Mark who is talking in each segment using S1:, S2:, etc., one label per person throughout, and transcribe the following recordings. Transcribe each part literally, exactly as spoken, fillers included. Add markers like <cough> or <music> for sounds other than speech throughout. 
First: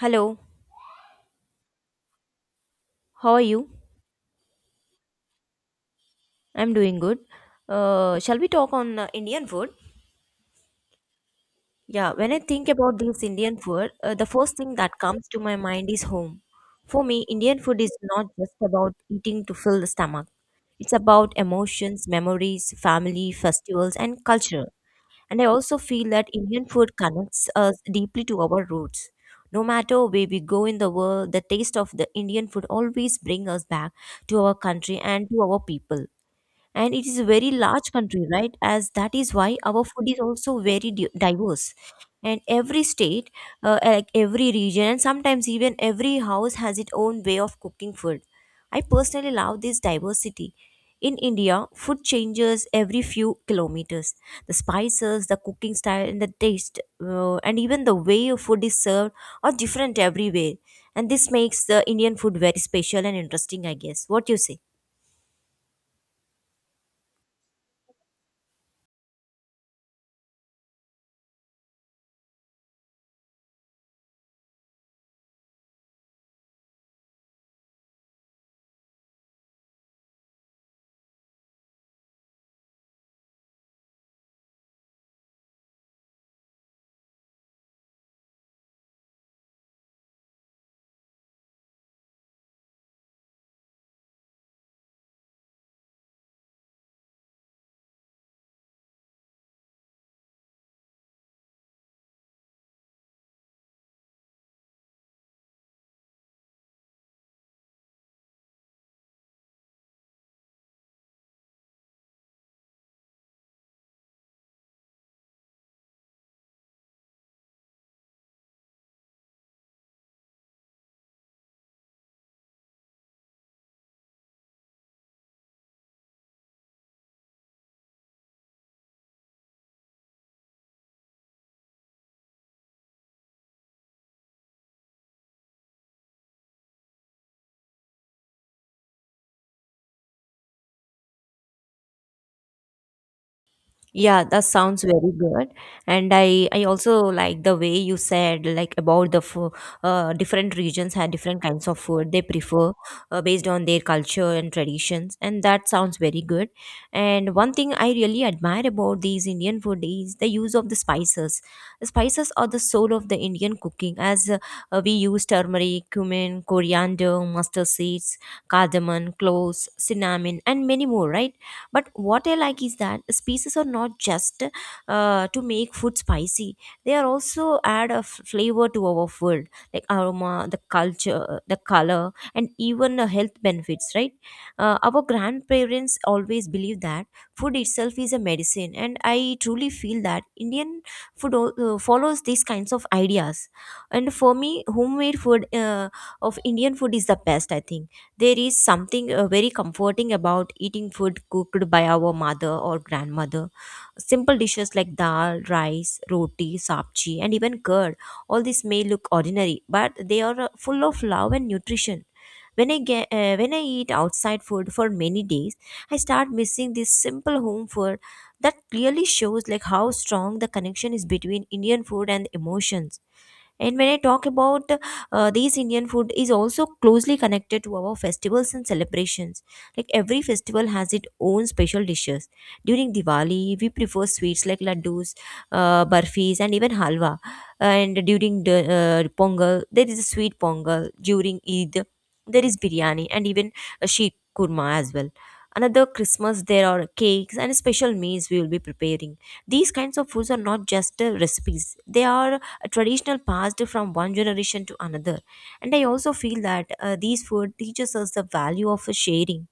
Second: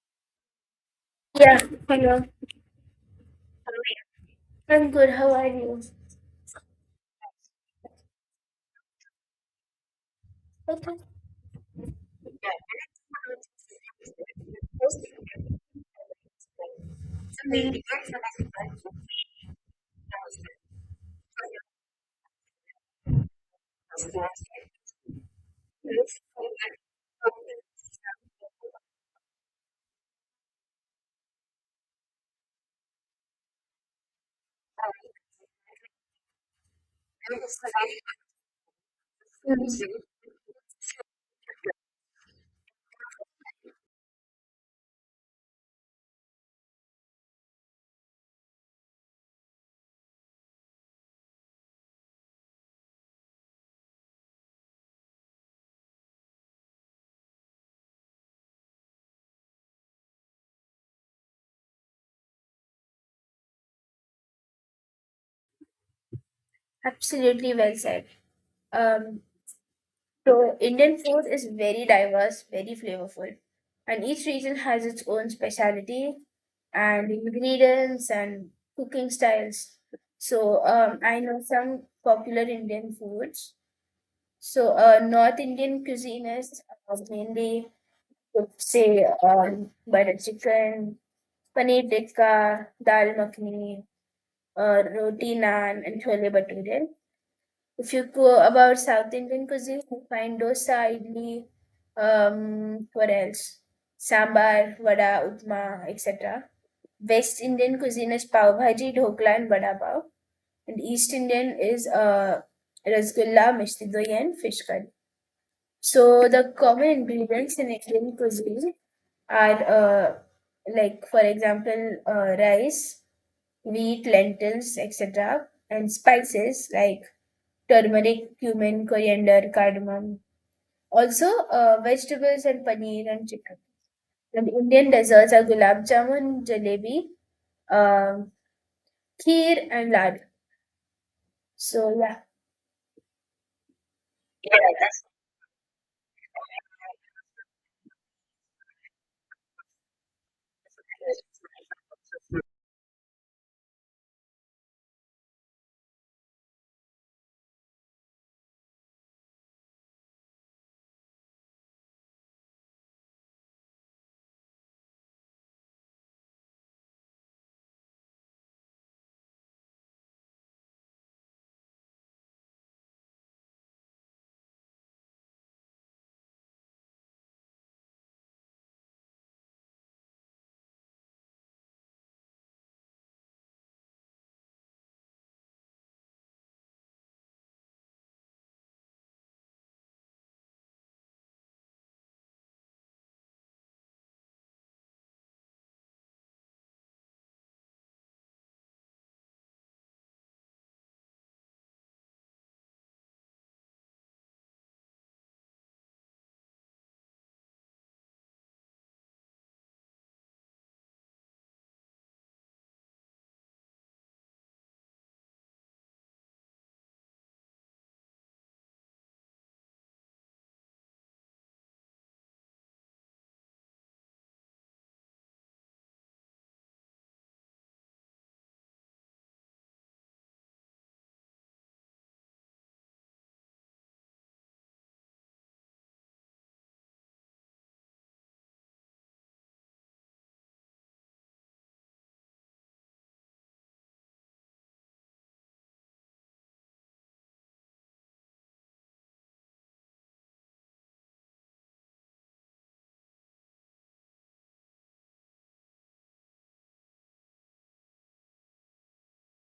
S1: Hello,
S2: Yeah, hello.
S1: how are you?
S2: I'm good. How are you?
S1: I'm doing good. Uh, shall we talk on uh, Indian food?
S2: Okay.
S1: Yeah, when I think about this Indian food, uh, the first thing that comes to my mind is home. For me, Indian food is not just about eating to fill the stomach. It's about emotions, memories, family, festivals, and culture. And I also feel that Indian food connects us deeply to our roots. No matter where we go in the world, the taste of the Indian food always brings us back to our country and to our people. And it is a very large country, right? As that is why our food is also very di- diverse, and every state, uh, uh, like every region and sometimes even every house, has its own way of cooking food. I personally love this diversity. In India, food changes every few kilometers. The spices, the cooking style, and the taste, uh, and even the way of food is served, are different everywhere. And this makes the Indian food very special and interesting, I guess. What you say?
S2: Absolutely well said. Um, so Indian food is very diverse, very flavorful, and each region has its own specialty and ingredients and cooking styles. So um, I know some popular Indian foods. So uh, North Indian cuisine is uh, mainly, would say, um, butter chicken, paneer tikka, dal makhani. Uh, roti naan and chole bhature. If you go about South Indian cuisine, you find dosa, idli, um, what else? Sambar, vada, upma, et cetera. West Indian cuisine is pav bhaji, dhokla, and vada pav. And East Indian is uh, rasgulla, mishti doi, and fish curry. So the common ingredients in Indian cuisine are uh, like, for example, uh, rice wheat, lentils, et cetera, and spices like turmeric, cumin, coriander, cardamom. Also, uh, vegetables and paneer and chicken. And Indian desserts are gulab jamun, jalebi, um kheer, and lad. So, yeah.
S1: Yeah, that sounds very good. And I I also like the way you said like about the food. Uh, different regions have different kinds of food they prefer uh, based on their culture and traditions, and that sounds very good. And one thing I really admire about these Indian food is the use of the spices. The spices are the soul of the Indian cooking, as uh, uh, we use turmeric, cumin, coriander, mustard seeds, cardamom, cloves, cinnamon, and many more, right? But what I like is that spices are not just uh, to make food spicy. They are also add a f- flavor to our food, like aroma, the culture, the color, and even the health benefits, right? Uh, our grandparents always believe that food itself is a medicine, and I truly feel that Indian food al- uh, follows these kinds of ideas. And for me, homemade food uh, of Indian food is the best, I think. There is something uh, very comforting about eating food cooked by our mother or grandmother. Simple dishes like dal, rice, roti, sabji, and even curd. All this may look ordinary, but they are uh, full of love and nutrition. When I get, uh, when I eat outside food for many days, I start missing this simple home food. That clearly shows like how strong the connection is between Indian food and emotions. And when I talk about, uh, these Indian food is also closely connected to our festivals and celebrations. Like every festival has its own special dishes. During Diwali, we prefer sweets like laddus, uh, barfis, and even halwa. And during the uh, Pongal, there is a sweet Pongal. During Eid, there is biryani and even a sheikh kurma as well. Another Christmas, there are cakes and special meals we will be preparing. These kinds of foods are not just uh, recipes; they are a traditional passed from one generation to another. And I also feel that uh, these food teaches us the value of sharing.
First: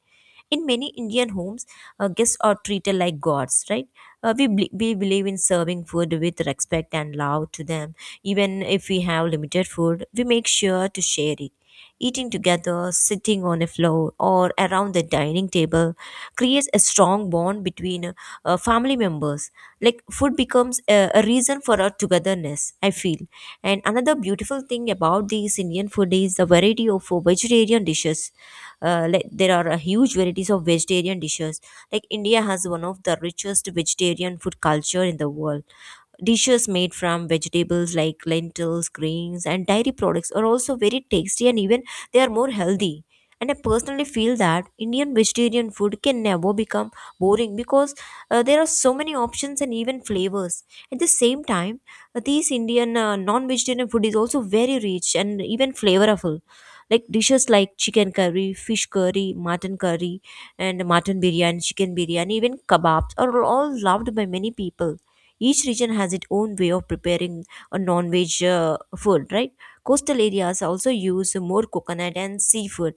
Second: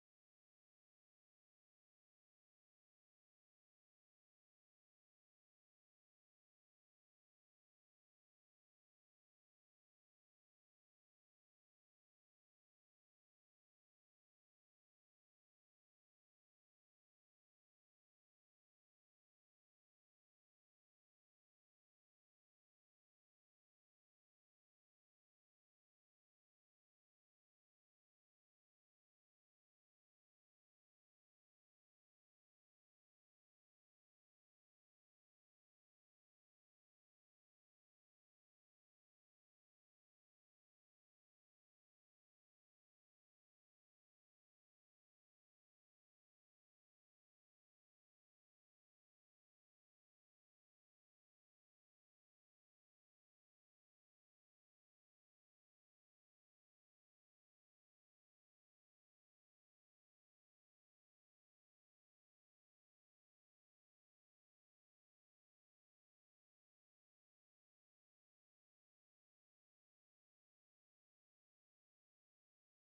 S1: In many Indian homes, uh, guests are treated like gods, right? Uh, we, bel- we believe in serving food with respect and love to them. Even if we have limited food, we make sure to share it. Eating together, sitting on a floor, or around the dining table creates a strong bond between uh, uh, family members. Like food becomes a, a reason for our togetherness, I feel. And another beautiful thing about this Indian food is the variety of uh, vegetarian dishes. Uh, like there are a huge varieties of vegetarian dishes. Like India has one of the richest vegetarian food culture in the world. Dishes made from vegetables like lentils, greens, and dairy products are also very tasty, and even they are more healthy. And I personally feel that Indian vegetarian food can never become boring because uh, there are so many options and even flavors. At the same time, uh, these Indian uh, non-vegetarian food is also very rich and even flavorful. Like dishes like chicken curry, fish curry, mutton curry, and mutton biryani, chicken biryani, even kebabs are all loved by many people. Each region has its own way of preparing a non-veg uh, food, right? Coastal areas also use more coconut and seafood,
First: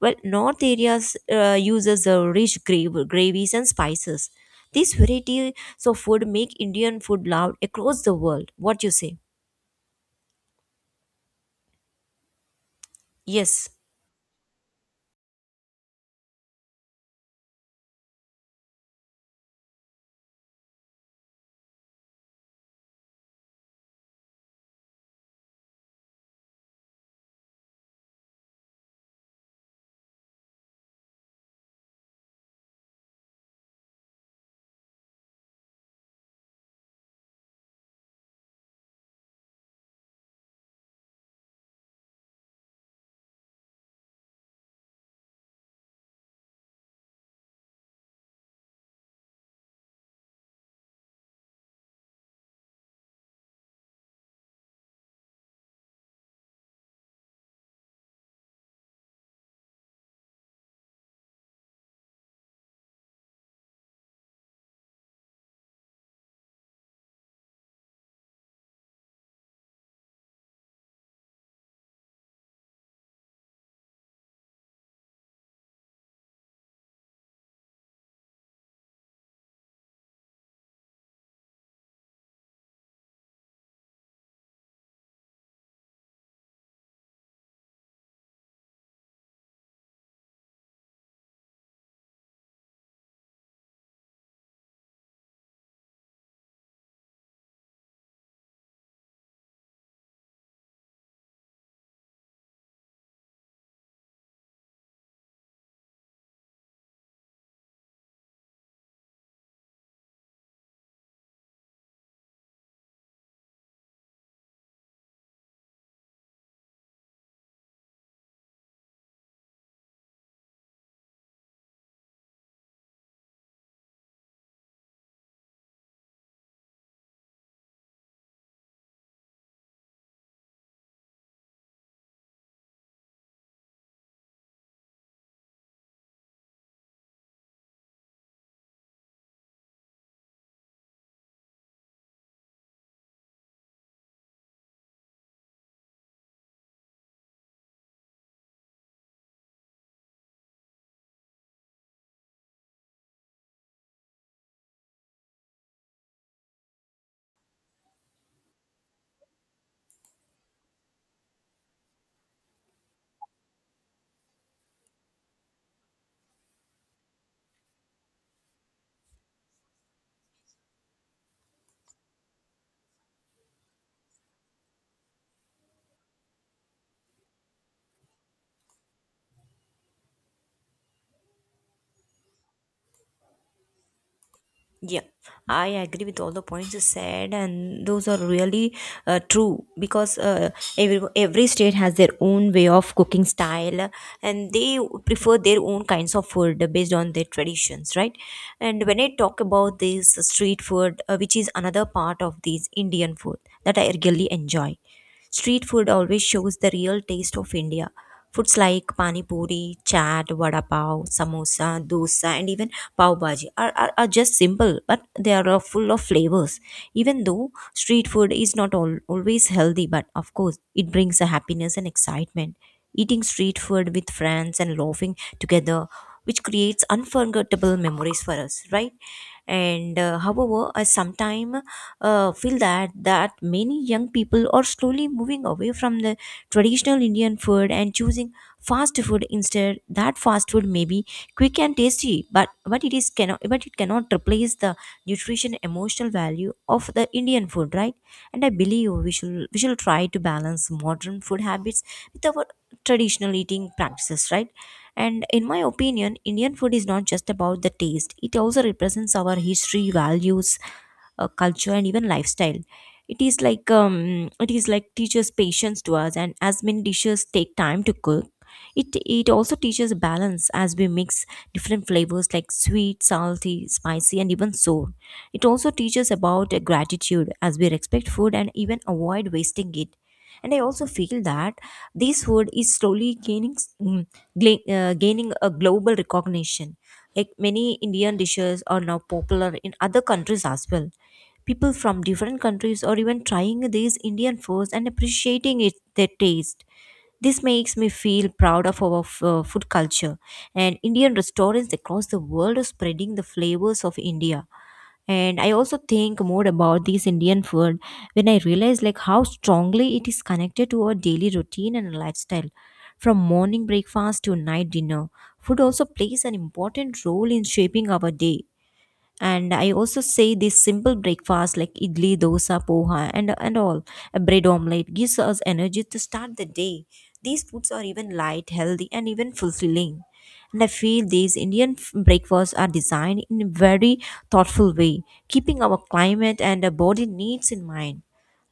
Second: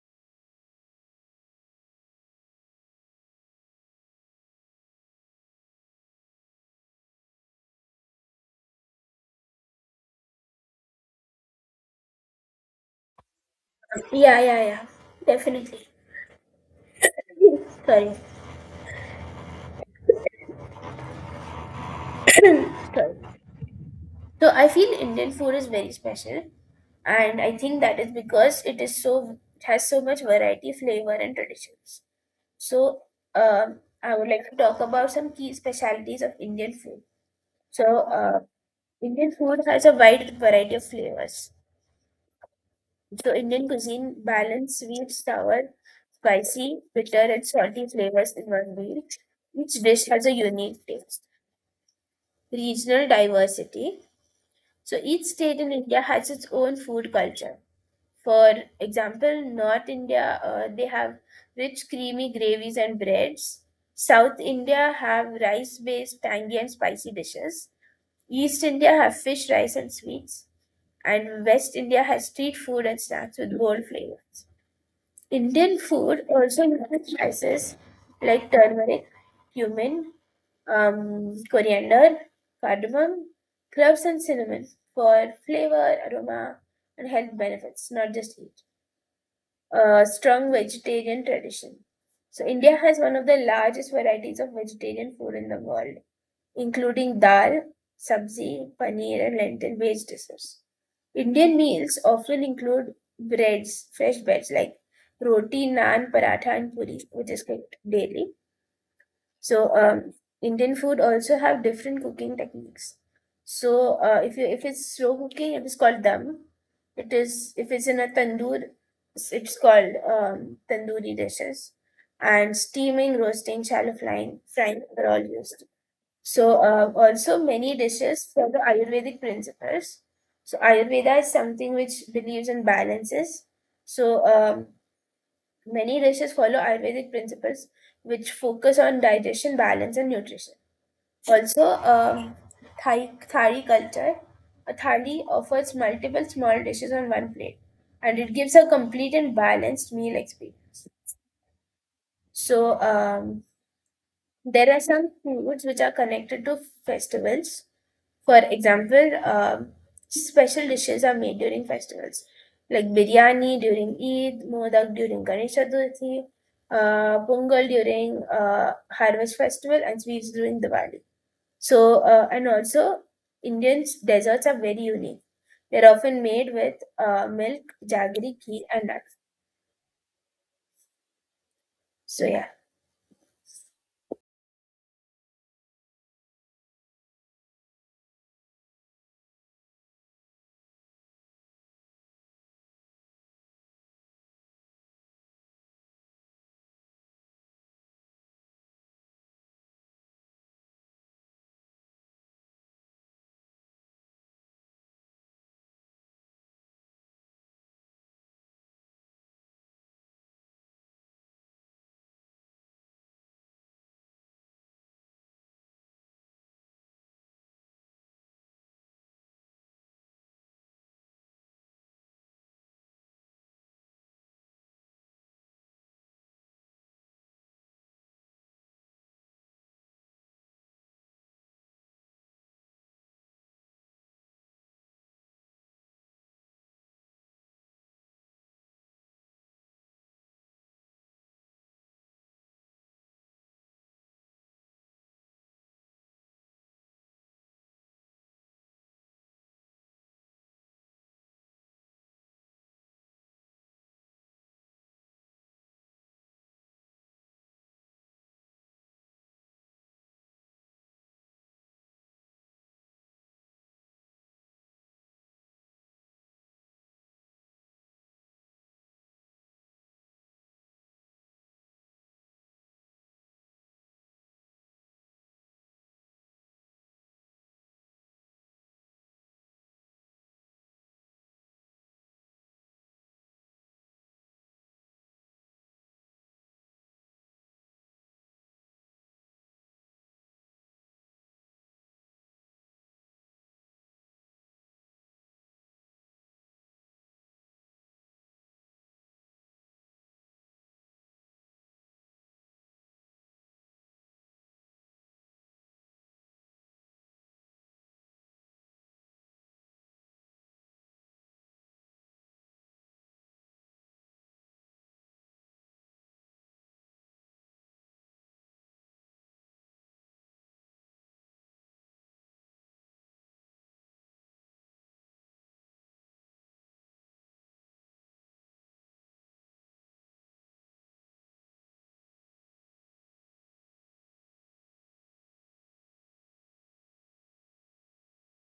S1: while north areas uh, uses uh, rich gra- gravies and spices. These varieties of food make Indian food loved across the world. What you say? Yes.
S2: Yeah, yeah, yeah. Definitely. Sorry. So, I feel Indian food is very special, and I think that is because it is so it has so much variety, flavor, and traditions. So, um, I would like to talk about some key specialties of Indian food. So, uh, Indian food has a wide variety of flavors. So, Indian cuisine balance sweet, sour, spicy, bitter, and salty flavors in one meal. Each dish has a unique taste. Regional diversity. So, each state in India has its own food culture. For example, North India, uh, they have rich creamy gravies and breads. South India have rice-based tangy and spicy dishes. East India have fish, rice, and sweets. And West India has street food and snacks with bold flavors. Indian food also includes spices like turmeric, cumin, um, coriander, cardamom, cloves, and cinnamon for flavor, aroma, and health benefits, not just heat. Uh, strong vegetarian tradition. So, India has one of the largest varieties of vegetarian food in the world, including dal, sabzi, paneer, and lentil based dishes. Indian meals often include breads, fresh breads like roti, naan, paratha, and puri, which is cooked daily, so um, Indian food also have different cooking techniques. So uh, if you if it's slow cooking, it is called dum. It is if it's in a tandoor, it's it's called um, tandoori dishes. And steaming, roasting, shallow frying, frying are all used. So uh, also many dishes for the Ayurvedic principles. So Ayurveda is something which believes in balances. So um, Many races follow Ayurvedic principles which focus on digestion, balance, and nutrition. Also, um, Thai, Thali culture. A thali offers multiple small dishes on one plate and it gives a complete and balanced meal experience. So, um, there are some foods which are connected to festivals, for example, um, special dishes are made during festivals like biryani during Eid, modak during Ganesh Chaturthi, uh, pongal during uh, harvest festival, and sweets during Diwali. So, uh, and also Indians' desserts are very unique. They're often made with uh, milk, jaggery, ghee, and nuts. So, yeah.
S1: Yeah, I agree with all the points you said, and those are really uh, true, because uh, every every state has their own way of cooking style, and they prefer their own kinds of food based on their traditions, right? And when I talk about this street food, uh, which is another part of this Indian food that I really enjoy, street food always shows the real taste of India. Foods like pani puri, chaat, vada pav, samosa, dosa, and even pav bhaji are, are, are just simple, but they are uh, full of flavors. Even though street food is not al- always healthy, but of course it brings a happiness and excitement. Eating street food with friends and laughing together, which creates unforgettable memories for us, right? And uh, however, I sometimes uh, feel that that many young people are slowly moving away from the traditional Indian food and choosing fast food instead. That fast food maybe quick and tasty, but but it is cannot but it cannot replace the nutrition, emotional value of the Indian food, right? And I believe we should we should try to balance modern food habits with our traditional eating practices, right? And in my opinion, Indian food is not just about the taste. It also represents our history, values, uh, culture, and even lifestyle. It is like um it is like teaches patience to us, and as many dishes take time to cook. It it also teaches balance, as we mix different flavors like sweet, salty, spicy, and even sour. It also teaches about uh, gratitude, as we respect food and even avoid wasting it. And I also feel that this food is slowly gaining mm, gla- uh, gaining a global recognition. Like many Indian dishes are now popular in other countries as well. People from different countries are even trying these Indian foods and appreciating it, their taste. This makes me feel proud of our f- uh, food culture. And Indian restaurants across the world are spreading the flavors of India. And I also think more about this Indian food when I realize like how strongly it is connected to our daily routine and lifestyle. From morning breakfast to night dinner, food also plays an important role in shaping our day. And I also say this simple breakfast like idli, dosa, poha, and and all, a bread omelette, gives us energy to start the day. These foods are even light, healthy, and even fulfilling. And I feel these Indian f- breakfasts are designed in a very thoughtful way, keeping our climate and our body needs in mind.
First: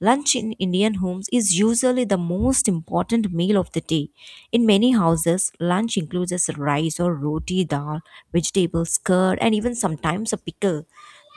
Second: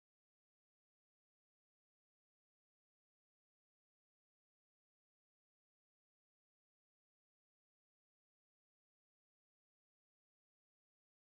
S1: Lunch in Indian homes is usually the most important meal of the day. In many houses, lunch includes as rice or roti, dal, vegetables, curd, and even sometimes a pickle.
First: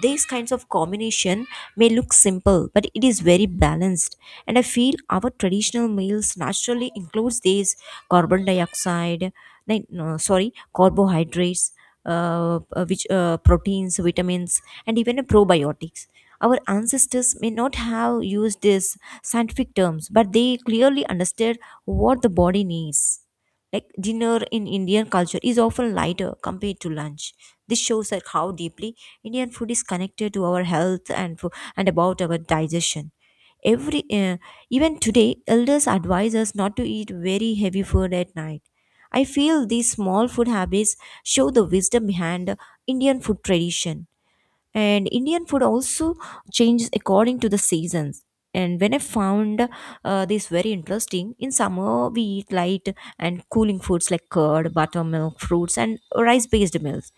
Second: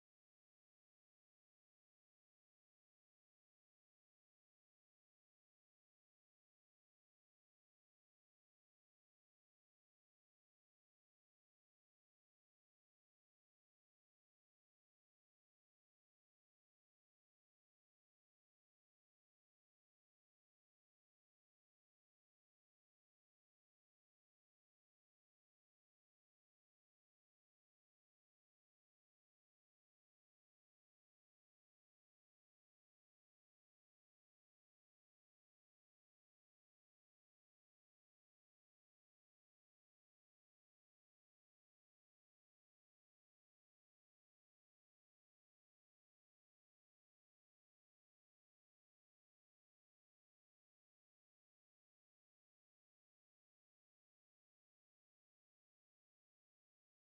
S1: These kinds of combination may look simple, but it is very balanced. And I feel our traditional meals naturally includes these carbon dioxide, ni- no, sorry, carbohydrates, uh, uh, which uh, proteins, vitamins, and even a probiotics. Our ancestors may not have used these scientific terms, but they clearly understood what the body needs. Like dinner in Indian culture is often lighter compared to lunch. This shows like how deeply Indian food is connected to our health and fo- and about our digestion. Every uh, even today, elders advise us not to eat very heavy food at night. I feel these small food habits show the wisdom behind Indian food tradition. And Indian food also changes according to the seasons. And when I found uh, this very interesting, in summer we eat light and cooling foods like curd, buttermilk, fruits, and rice based meals.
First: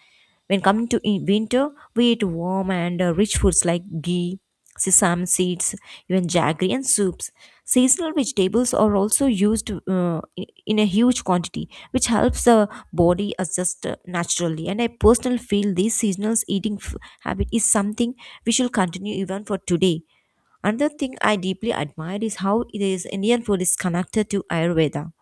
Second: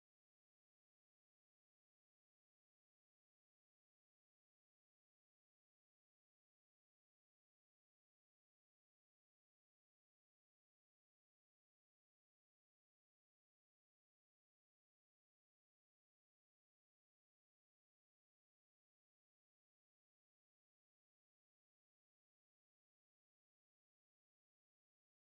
S1: When coming to in winter, we eat warm and uh, rich foods like ghee, sesame seeds, even jaggery and soups. Seasonal vegetables are also used uh, in in a huge quantity, which helps the body adjust uh, naturally. And I personally feel this seasonal eating f- habit is something we should continue even for today. Another thing I deeply admire is how this Indian food is connected to Ayurveda.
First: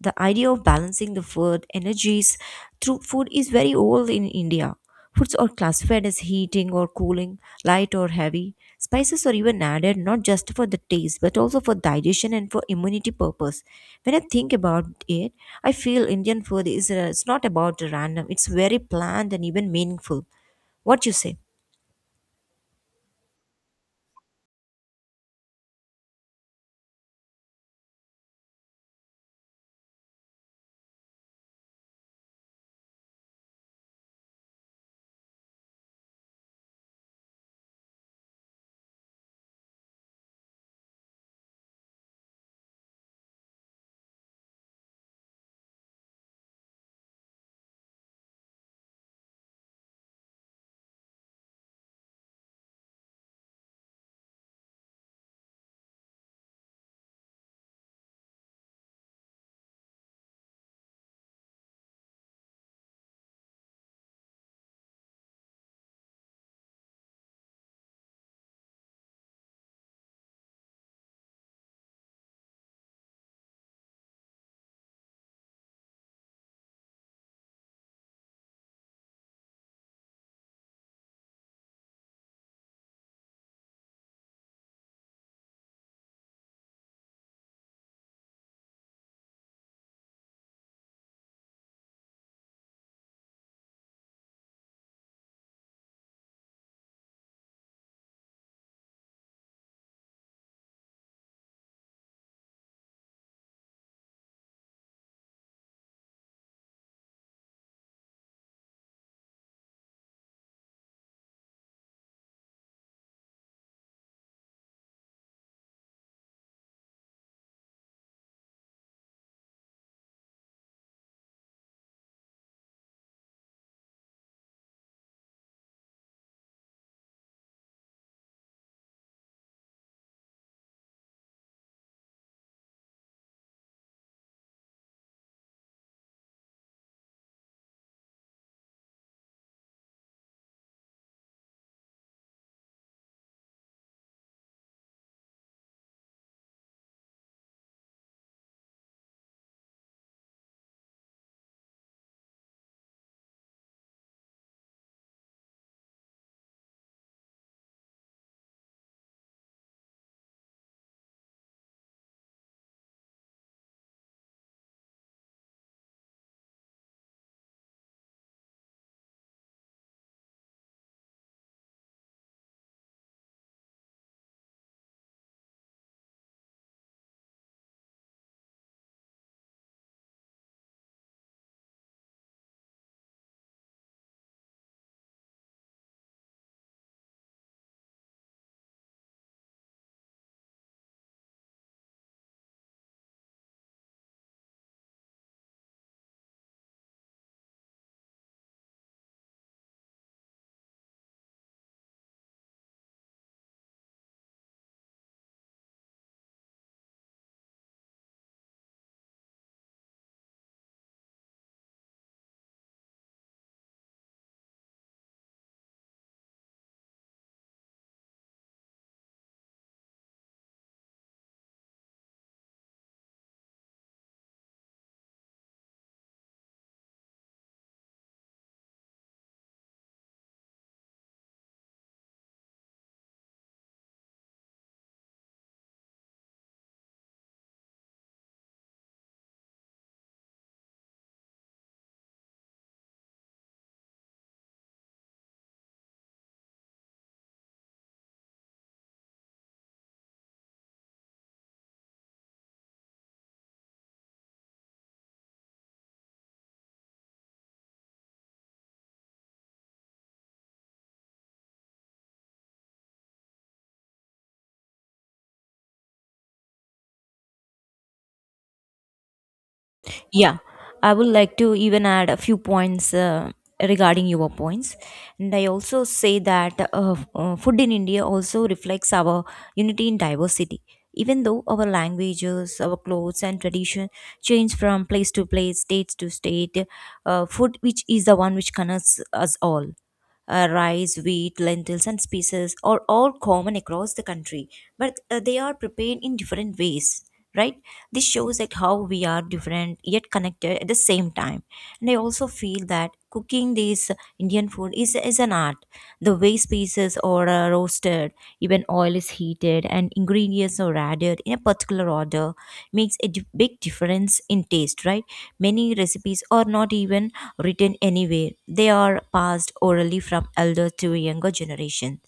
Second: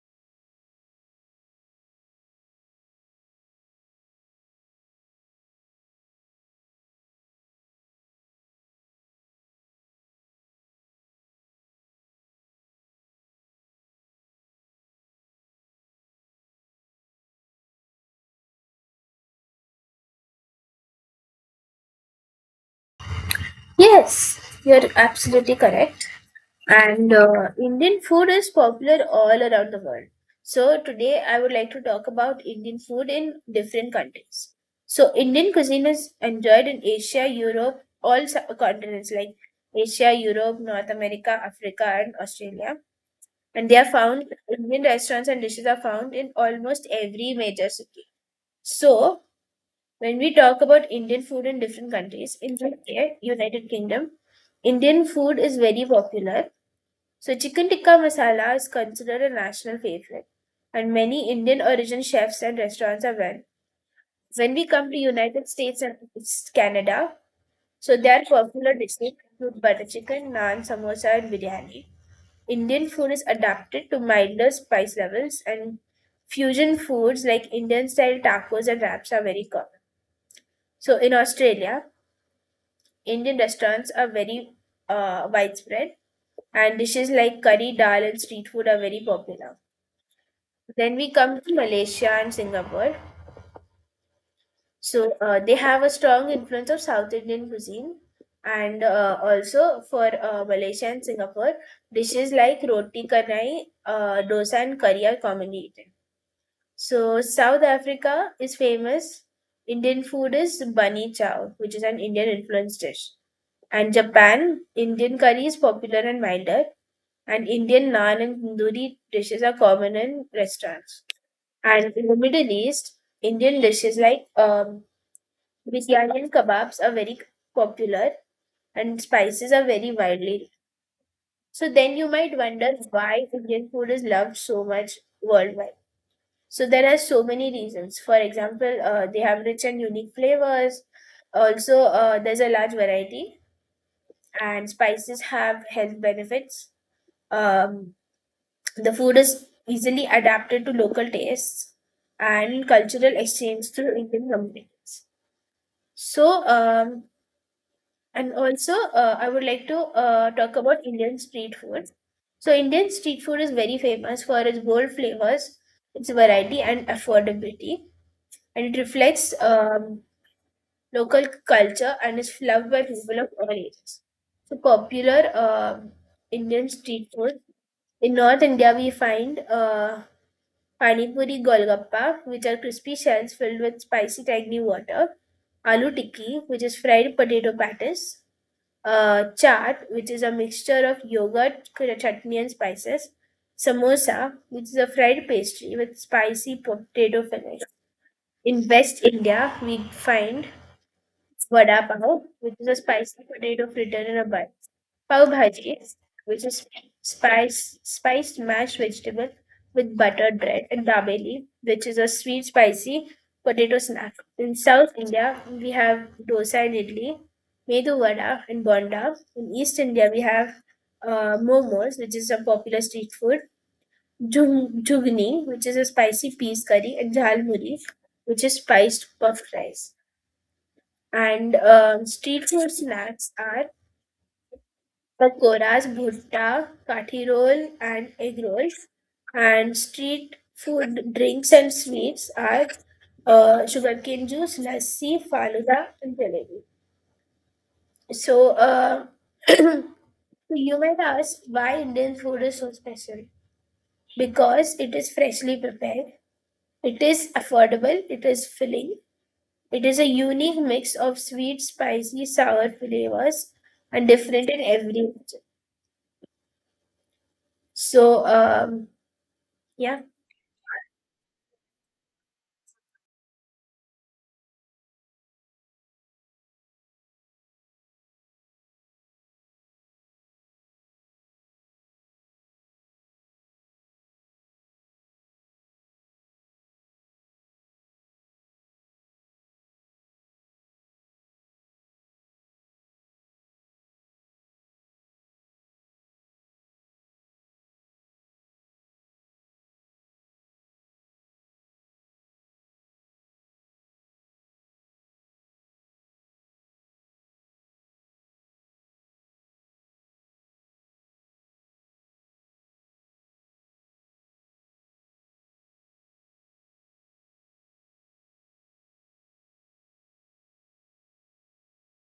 S1: The idea of balancing the food energies through food is very old in India. Foods are classified as heating or cooling, light or heavy. Spices are even added not just for the taste but also for digestion and for immunity purpose. When I think about it, I feel Indian food is, uh, it's not about random. It's very planned and even meaningful. What you say?
S2: Yes, you're absolutely correct. And uh, Indian food is popular all around the world. So today I would like to talk about Indian food in different countries. So Indian cuisine is enjoyed in Asia, Europe, all sub- continents like Asia, Europe, North America, Africa, and Australia. And they are found, Indian restaurants and dishes are found in almost every major city. So when we talk about Indian food in different countries, in the U K, United Kingdom, Indian food is very popular, so chicken tikka masala is considered a national favorite, and many Indian origin chefs and restaurants are well. When we come to United States and Canada, so their popular dishes include butter chicken, naan, samosa, and biryani. Indian food is adapted to milder spice levels, and fusion foods like Indian style tacos and wraps are very common. So in Australia, Indian restaurants are very uh, widespread, and dishes like curry, dal, and street food are very popular. Then we come to Malaysia and Singapore. So uh, they have a strong influence of South Indian cuisine. And uh, also for uh, Malaysia and Singapore, dishes like roti canai, uh, dosa, and curry are commonly eaten. So South Africa is famous. Indian food is bunny chow, which is an Indian influenced dish. And Japan, Indian curry is popular and milder. And Indian naan and tandoori dishes are common in restaurants. And in the Middle East, Indian dishes like um, biryani and kebabs are very popular, and spices are very widely. So then you might wonder why Indian food is loved so much worldwide. So there are so many reasons. For example, uh, they have rich and unique flavors. Also, uh, there's a large variety, and spices have health benefits. Um, the food is easily adapted to local tastes and cultural exchange through Indian companies. So, um, and also, uh, I would like to uh, talk about Indian street food. So, Indian street food is very famous for its bold flavors, its variety, and affordability, and it reflects um, local culture and is loved by people of all ages. So, popular um Indian street food in North India, we find uh, pani puri golgappa, which are crispy shells filled with spicy tangy water, aloo tikki, which is fried potato patties, uh, chaat, which is a mixture of yogurt, cr- chutney, and spices. Samosa, which is a fried pastry with spicy potato filling. In West India, we find vada pav, which is a spicy potato fritter in a bun. Pav bhaji, which is spice spiced mashed vegetable with buttered bread, and dabeli, which is a sweet spicy potato snack. In South India, we have dosa and idli, medu vada and bonda. In East India, we have uh, momos, which is a popular street food, jhug- jhugni, which is a spicy peas curry, and jhal muri, which is spiced puff rice. And um, street food snacks are pakoras, bhutta, kathi roll and egg rolls. And street food, drinks and sweets are uh, sugarcane juice, lassi, faluda and jalebi. So, uh, <clears throat> so you might ask why Indian food is so special. Because it is freshly prepared, it is affordable, it is filling, it is a unique mix of sweet, spicy, sour flavors and different in every region. So, um, yeah.
S1: Yeah, I would like to even add a few points uh, regarding your points. And I also say that uh, uh, food in India also reflects our unity in diversity. Even though our languages, our clothes, and tradition change from place to place, state to state, uh, food which is the one which connects us all, uh, rice, wheat, lentils, and spices are all common across the country, but uh, they are prepared in different ways, right? This shows that how we are different yet connected at the same time. And I also feel that cooking this Indian food is, is an art. The way spices are uh, roasted, even oil is heated, and ingredients are added in a particular order makes a di- big difference in taste, right? Many recipes are not even written anywhere, they are passed orally from elder to younger generation.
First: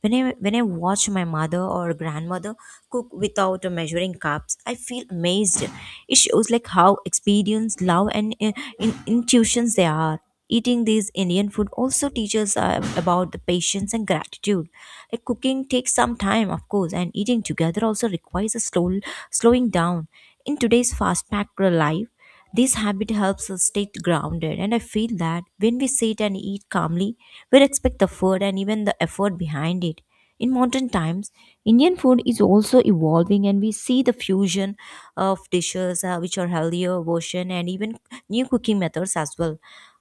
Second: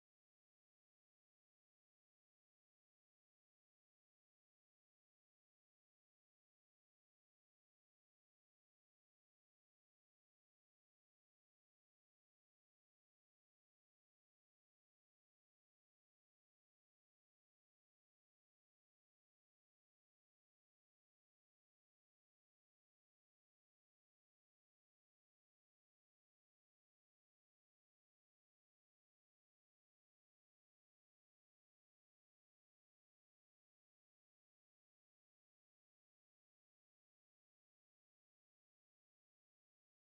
S1: When I, when I watch my mother or grandmother cook without measuring cups, I feel amazed. It shows like how experienced, love, and uh, in, intuitions they are. Eating these Indian food also teaches uh, about the patience and gratitude. Like cooking takes some time, of course, and eating together also requires a slow slowing down. In today's fast-packed life, this habit helps us stay grounded, and I feel that when we sit and eat calmly, we respect the food and even the effort behind it. In modern times, Indian food is also evolving, and we see the fusion of dishes uh, which are healthier version and even new cooking methods as well.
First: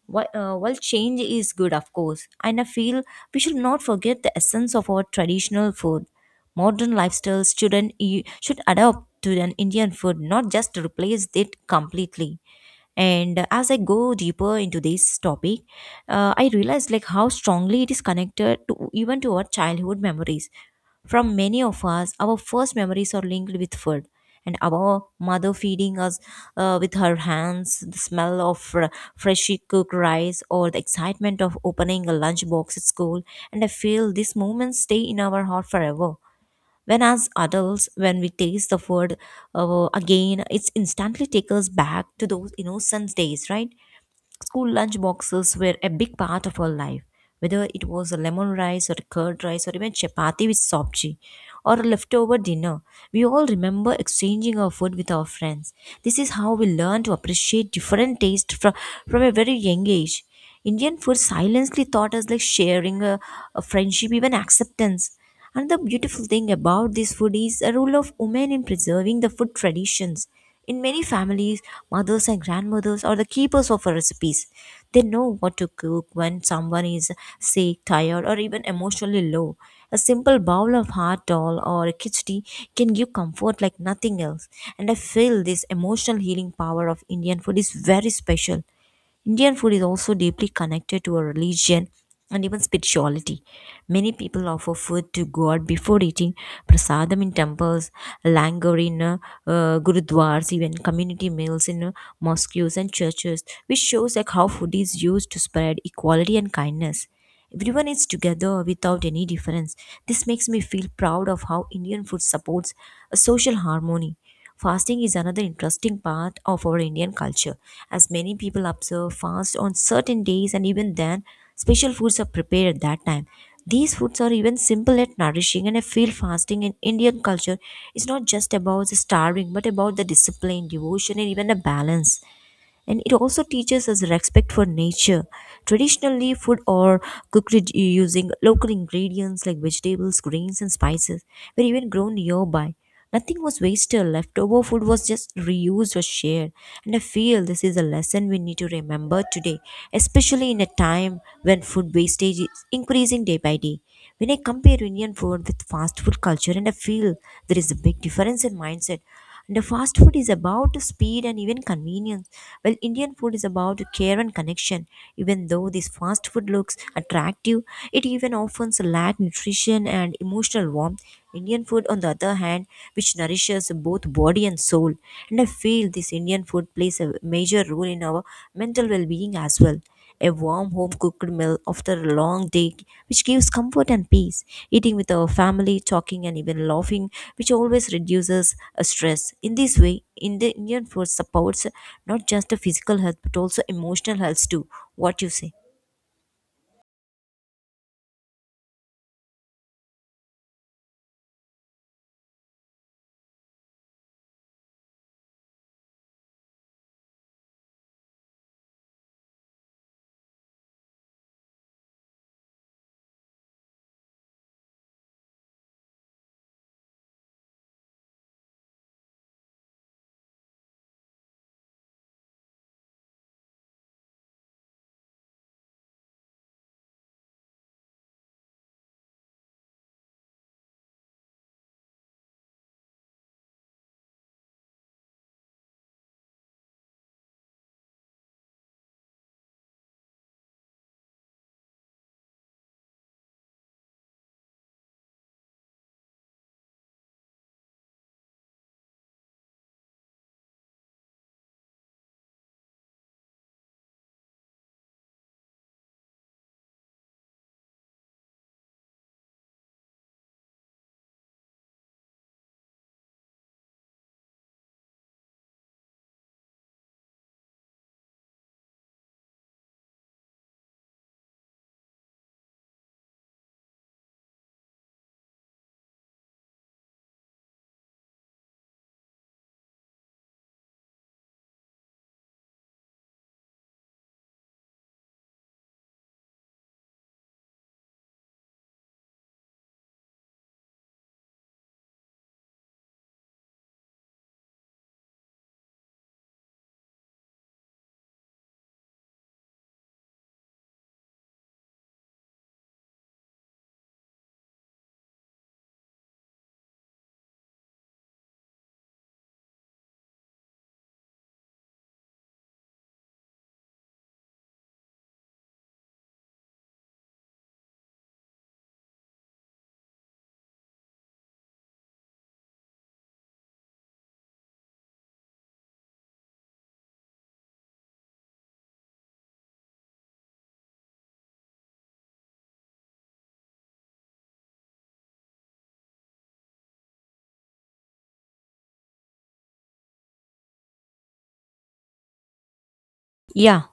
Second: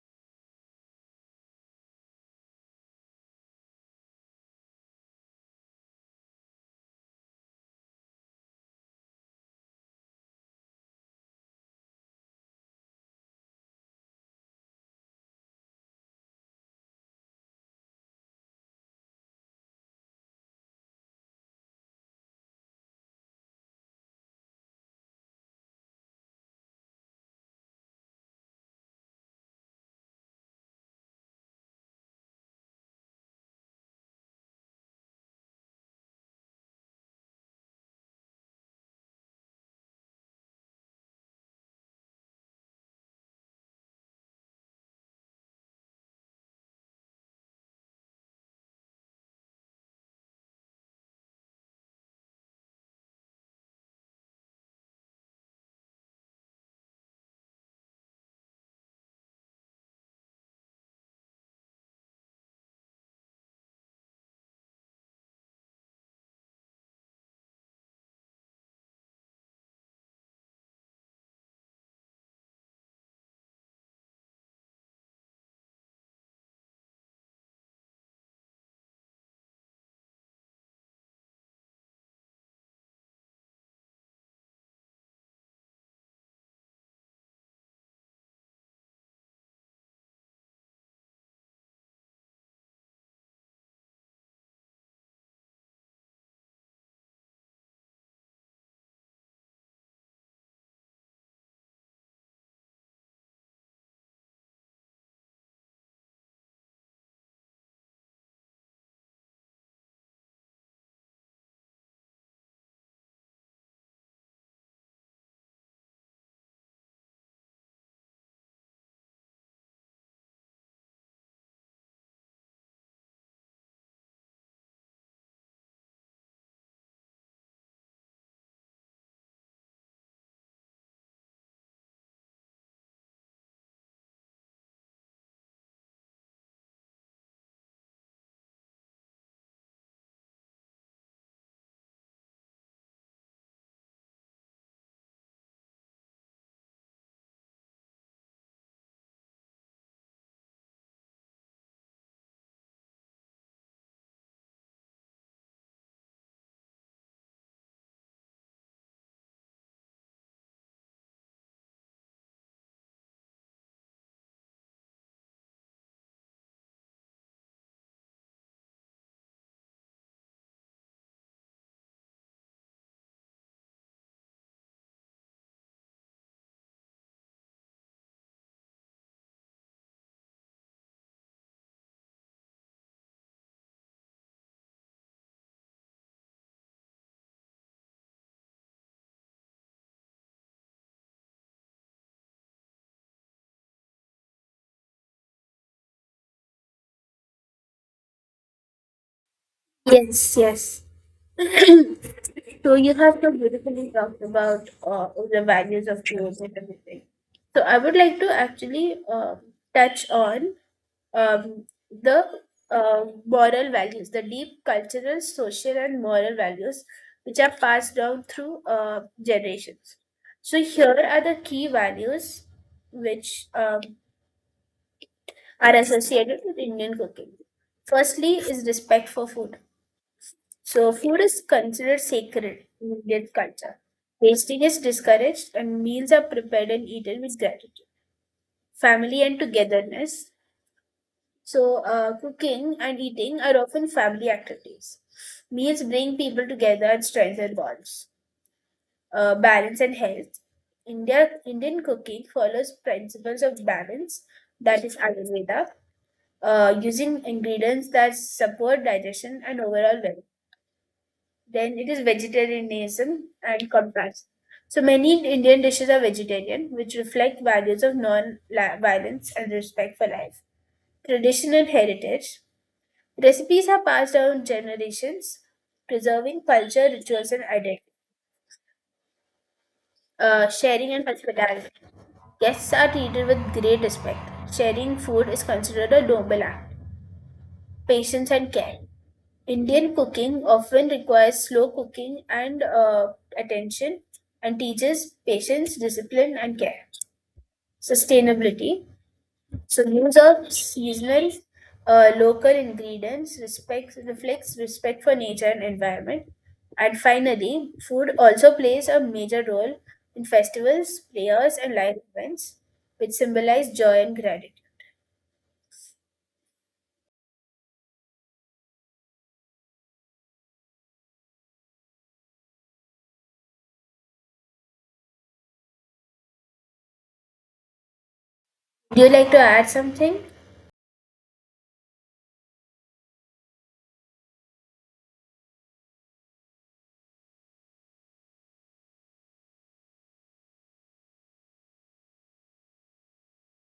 S1: Whi- uh, while change is good, of course, and I feel we should not forget the essence of our traditional food. Modern lifestyles shouldn't, e- should adapt to an Indian food, not just replace it completely. And as I go deeper into this topic, uh, I realized like how strongly it is connected to even to our childhood memories. From many of us, our first memories are linked with food, and our mother feeding us uh, with her hands, the smell of fr- freshly cooked rice, or the excitement of opening a lunchbox at school. And I feel these moments stay in our heart forever. When, as adults, when we taste the food uh, again, it's instantly take us back to those innocent days, right? School lunch boxes were a big part of our life, whether it was a lemon rice or curd rice or even chapati with sabji or a leftover dinner. We all remember exchanging our food with our friends. This is how we learn to appreciate different tastes from, from a very young age. Indian food silently taught us like sharing a, a friendship, even acceptance. Another beautiful thing about this food is a role of women in preserving the food traditions. In many families, mothers and grandmothers are the keepers of our recipes. They know what to cook when someone is sick, tired, or even emotionally low. A simple bowl of hot dal or a khichdi can give comfort like nothing else. And I feel this emotional healing power of Indian food is very special. Indian food is also deeply connected to our religion and even spirituality. Many people offer food to God before eating prasadam in temples, langar in uh, uh, gurudwars, even community meals in uh, mosques and churches, which shows like how food is used to spread equality and kindness. Everyone is together without any difference. This makes me feel proud of how Indian food supports a social harmony. Fasting is another interesting part of our Indian culture, as many people observe fast on certain days, and even then, special foods are prepared at that time. These foods are even simple yet nourishing, and I feel fasting in Indian culture is not just about the starving, but about the discipline, devotion, and even the balance, and it also teaches us respect for nature. Traditionally, food are cooked with- using local ingredients like vegetables, grains, and spices were even grown nearby. Nothing was wasted, leftover food was just reused or shared. And I feel this is a lesson we need to remember today, especially in a time when food wastage is increasing day by day. When I compare Indian food with fast food culture, and I feel there is a big difference in mindset. And the fast food is about speed and even convenience, while Indian food is about care and connection. Even though this fast food looks attractive, it even often lacks nutrition and emotional warmth. Indian food, on the other hand, which nourishes both body and soul. And I feel this Indian food plays a major role in our mental well being as well. A warm home cooked meal after a long day which gives comfort and peace, eating with our family talking and even laughing which always reduces uh, stress. In this way, Indi- indian food supports not just the physical health but also emotional health too. What you say?
S2: Yes, yes. <clears throat> So you have so beautifully talked about uh, the values of growth and everything. So I would like to actually uh, touch on um, the uh, moral values, the deep cultural, social, and moral values which are passed down through uh, generations. So here are the key values which um, are associated with Indian cooking. Firstly, is respect for food. So food is considered sacred in Indian culture. Wasting is discouraged and meals are prepared and eaten with gratitude. Family and togetherness. So uh, cooking and eating are often family activities. Meals bring people together and strengthen bonds. Uh, balance and health. India Indian cooking follows principles of balance, that is Ayurveda, uh, using ingredients that support digestion and overall well. Then it is vegetarianism and contrast. So many Indian dishes are vegetarian, which reflect values of non-violence and respect for life. Tradition and heritage. Recipes are passed down generations, preserving culture, rituals, and identity. Uh, sharing and hospitality. Guests are treated with great respect. Sharing food is considered a noble act. Patience and care. Indian cooking often requires slow cooking and uh, attention and teaches patience, discipline, and care. Sustainability. So, use of seasonal, uh, local ingredients respects, reflects respect for nature and environment. And finally, food also plays a major role in festivals, prayers, and life events, which symbolize joy and gratitude. Do you like to add something?
S1: Yeah,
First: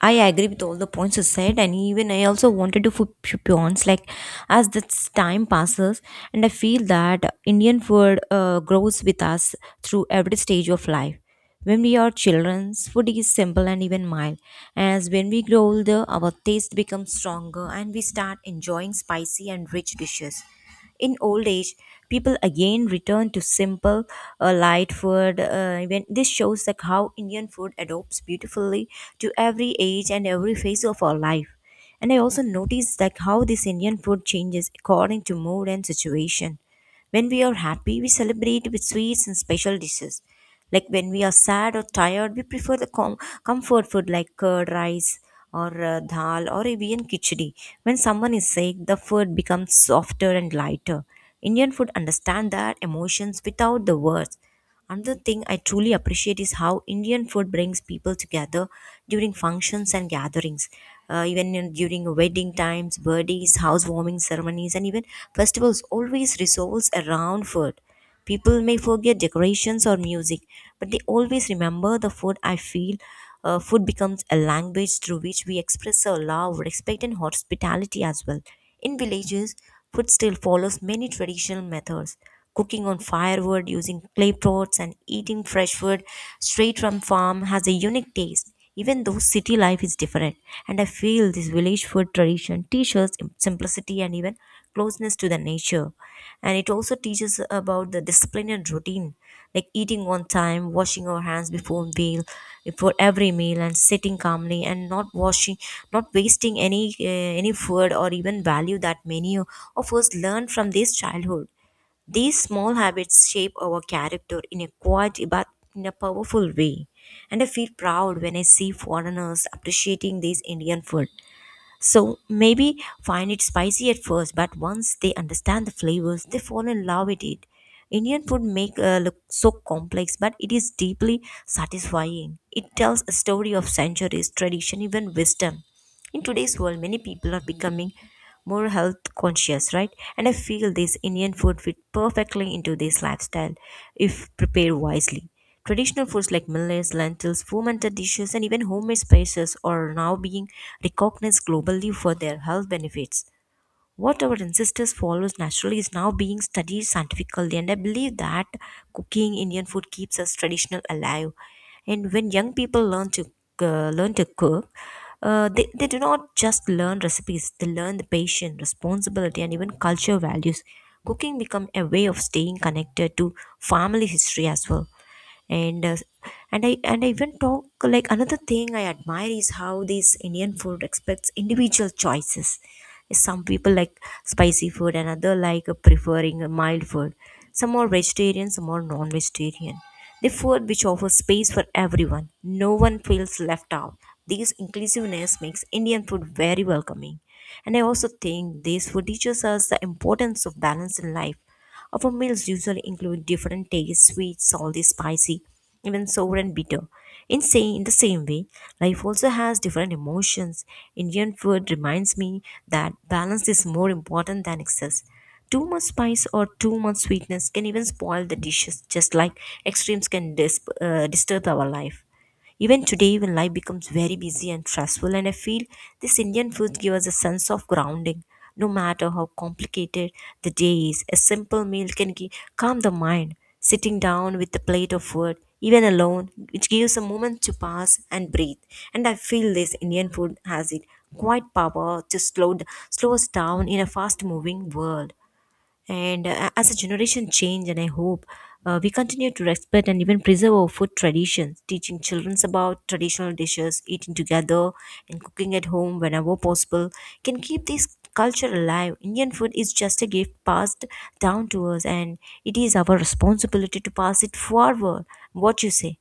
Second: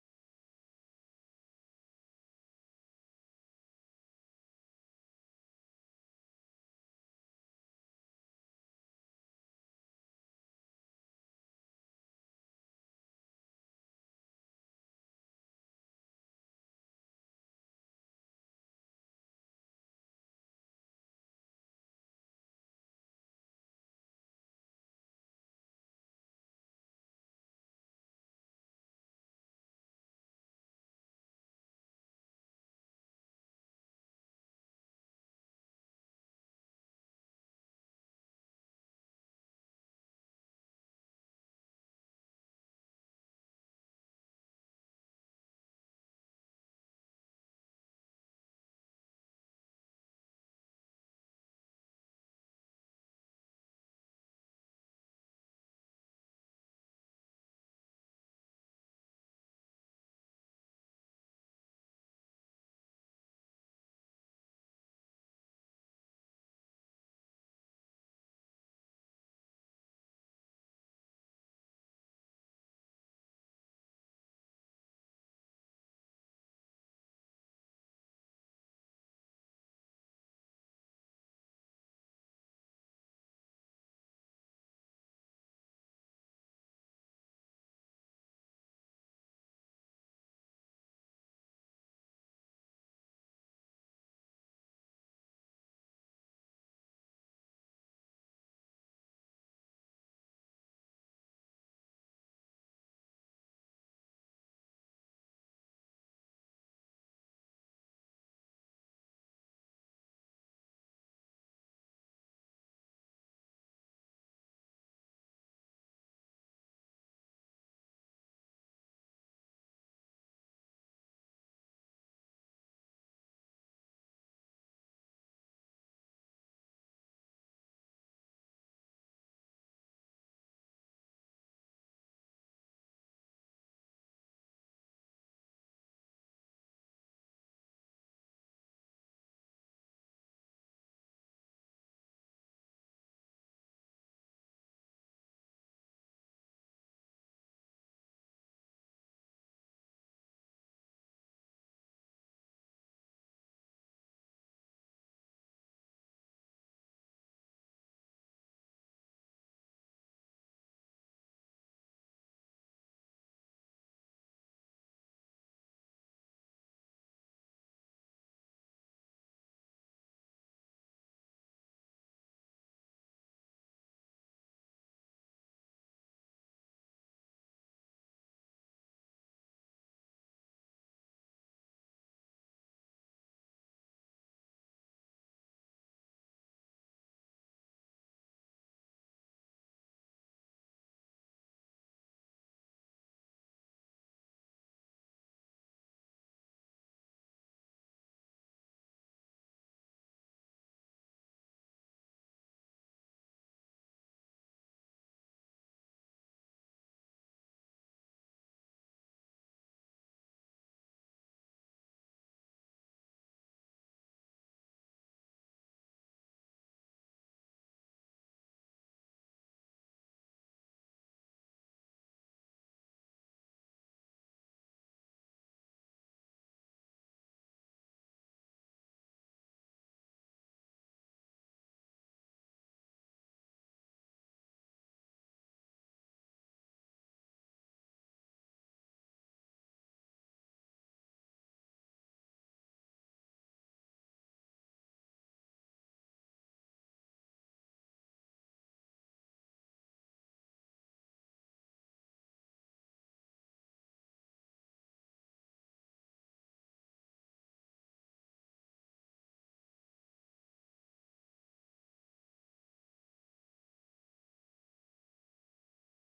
S1: I agree with all the points you said, and even I also wanted to food pawns. Like as this time passes, and I feel that Indian food uh, grows with us through every stage of life. When we are children, food is simple and even mild. As when we grow older, our taste becomes stronger, and we start enjoying spicy and rich dishes. In old age, people again return to simple, uh, light food. Uh, when this shows like how Indian food adopts beautifully to every age and every phase of our life. And I also noticed like how this Indian food changes according to mood and situation. When we are happy, we celebrate with sweets and special dishes. Like when we are sad or tired, we prefer the com- comfort food like curd rice or uh, dal or even khichdi. When someone is sick, the food becomes softer and lighter. Indian food understand that emotions without the words. Another thing I truly appreciate is how Indian food brings people together during functions and gatherings, uh, even in, during wedding times, birthdays, housewarming ceremonies, and even festivals. Always resolves around food. People may forget decorations or music, but they always remember the food. I feel uh, food becomes a language through which we express our love, respect, and hospitality as well. In villages, food still follows many traditional methods. Cooking on firewood using clay pots and eating fresh food straight from farm has a unique taste. Even though city life is different, and I feel this village food tradition teaches simplicity and even closeness to the nature. And it also teaches about the discipline and routine, like eating on time, washing our hands before meal, before every meal, and sitting calmly and not washing, not wasting any uh, any food or even value that many of us learn from this childhood. These small habits shape our character in a quiet but in a powerful way, and I feel proud when I see foreigners appreciating this Indian food. So maybe find it spicy at first, but once they understand the flavors, they fall in love with it. Indian food make uh, look so complex, but it is deeply satisfying. It tells a story of centuries, tradition, even wisdom. In today's world, many people are becoming more health conscious, right? And I feel this Indian food fit perfectly into this lifestyle if prepared wisely. Traditional foods like millets, lentils, fermented dishes, and even homemade spices are now being recognized globally for their health benefits. What our ancestors followed naturally is now being studied scientifically, and I believe that cooking Indian food keeps us traditional alive. And when young people learn to uh, learn to cook, uh, they, they do not just learn recipes, they learn the patience, responsibility, and even culture values. Cooking become a way of staying connected to family history as well. And uh, and i and i even talk like another thing I admire is how this Indian food respects individual choices. Some people like spicy food and other like uh, preferring a mild food. Some are vegetarian, some are non-vegetarian. The food which offers space for everyone, no one feels left out. This inclusiveness makes Indian food very welcoming. And I also think this food teaches us the importance of balance in life. Our meals usually include different tastes: sweet, salty, spicy, even sour and bitter. In, saying in the same way, life also has different emotions. Indian food reminds me that balance is more important than excess. Too much spice or too much sweetness can even spoil the dishes, just like extremes can dis- uh, disturb our life. Even today, when life becomes very busy and stressful, and I feel this Indian food gives us a sense of grounding. No matter how complicated the day is, a simple meal can gi- calm the mind. Sitting down with a plate of food, even alone, which gives a moment to pass and breathe. And I feel this Indian food has it quite power to slow, d- slow us down in a fast moving world. And uh, as a generation change, and I hope uh, we continue to respect and even preserve our food traditions. Teaching children about traditional dishes, eating together, and cooking at home whenever possible can keep this culture alive. Indian food is just a gift passed down to us, and it is our responsibility to pass it forward. What you say?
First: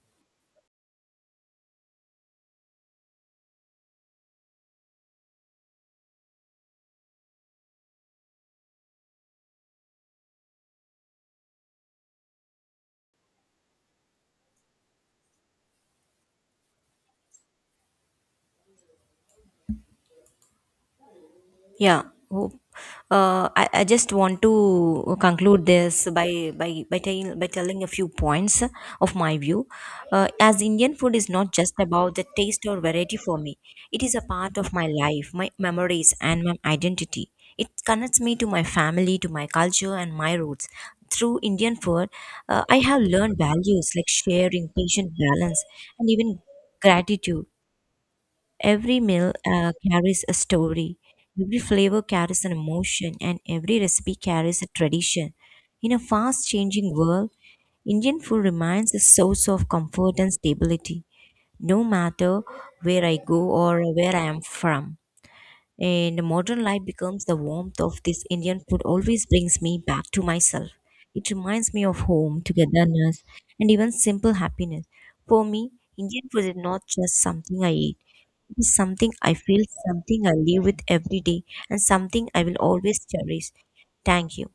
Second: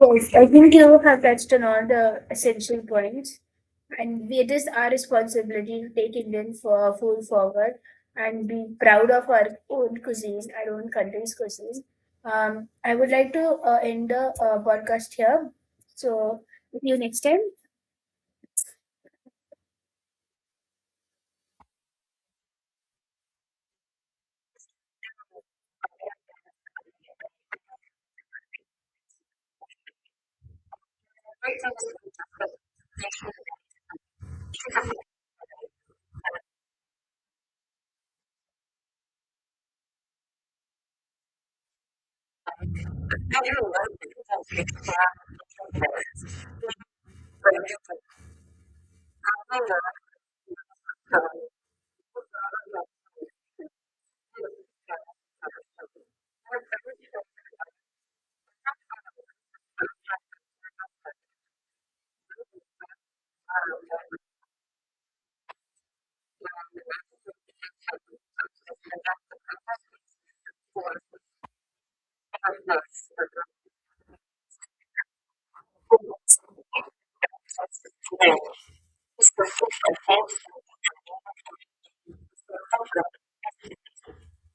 S2: Yes, I think you have touched on all the essential points. And it is our responsibility to take Indian for food forward and be proud of our own cuisine, our own country's cuisine. Um, I would like to uh, end the uh, podcast here. So, see you next time.
S1: Yeah. Hope. Uh, I, I just want to conclude this by by by, tell, by telling a few points of my view. Uh, as Indian food is not just about the taste or variety for me, it is a part of my life, my memories, and my identity. It connects me to my family, to my culture, and my roots. Through Indian food, uh, I have learned values like sharing, patient balance, and even gratitude. Every meal uh, carries a story, every flavor carries an emotion, and every recipe carries a tradition. In a fast changing world, Indian food remains a source of comfort and stability, no matter where I go or where I am from. And modern life becomes the warmth of this Indian food, always brings me back to myself. It reminds me of home, togetherness, and even simple happiness. For me, Indian food is not just something I eat, it is something I feel, something I live with every day, and something I will always cherish. Thank you.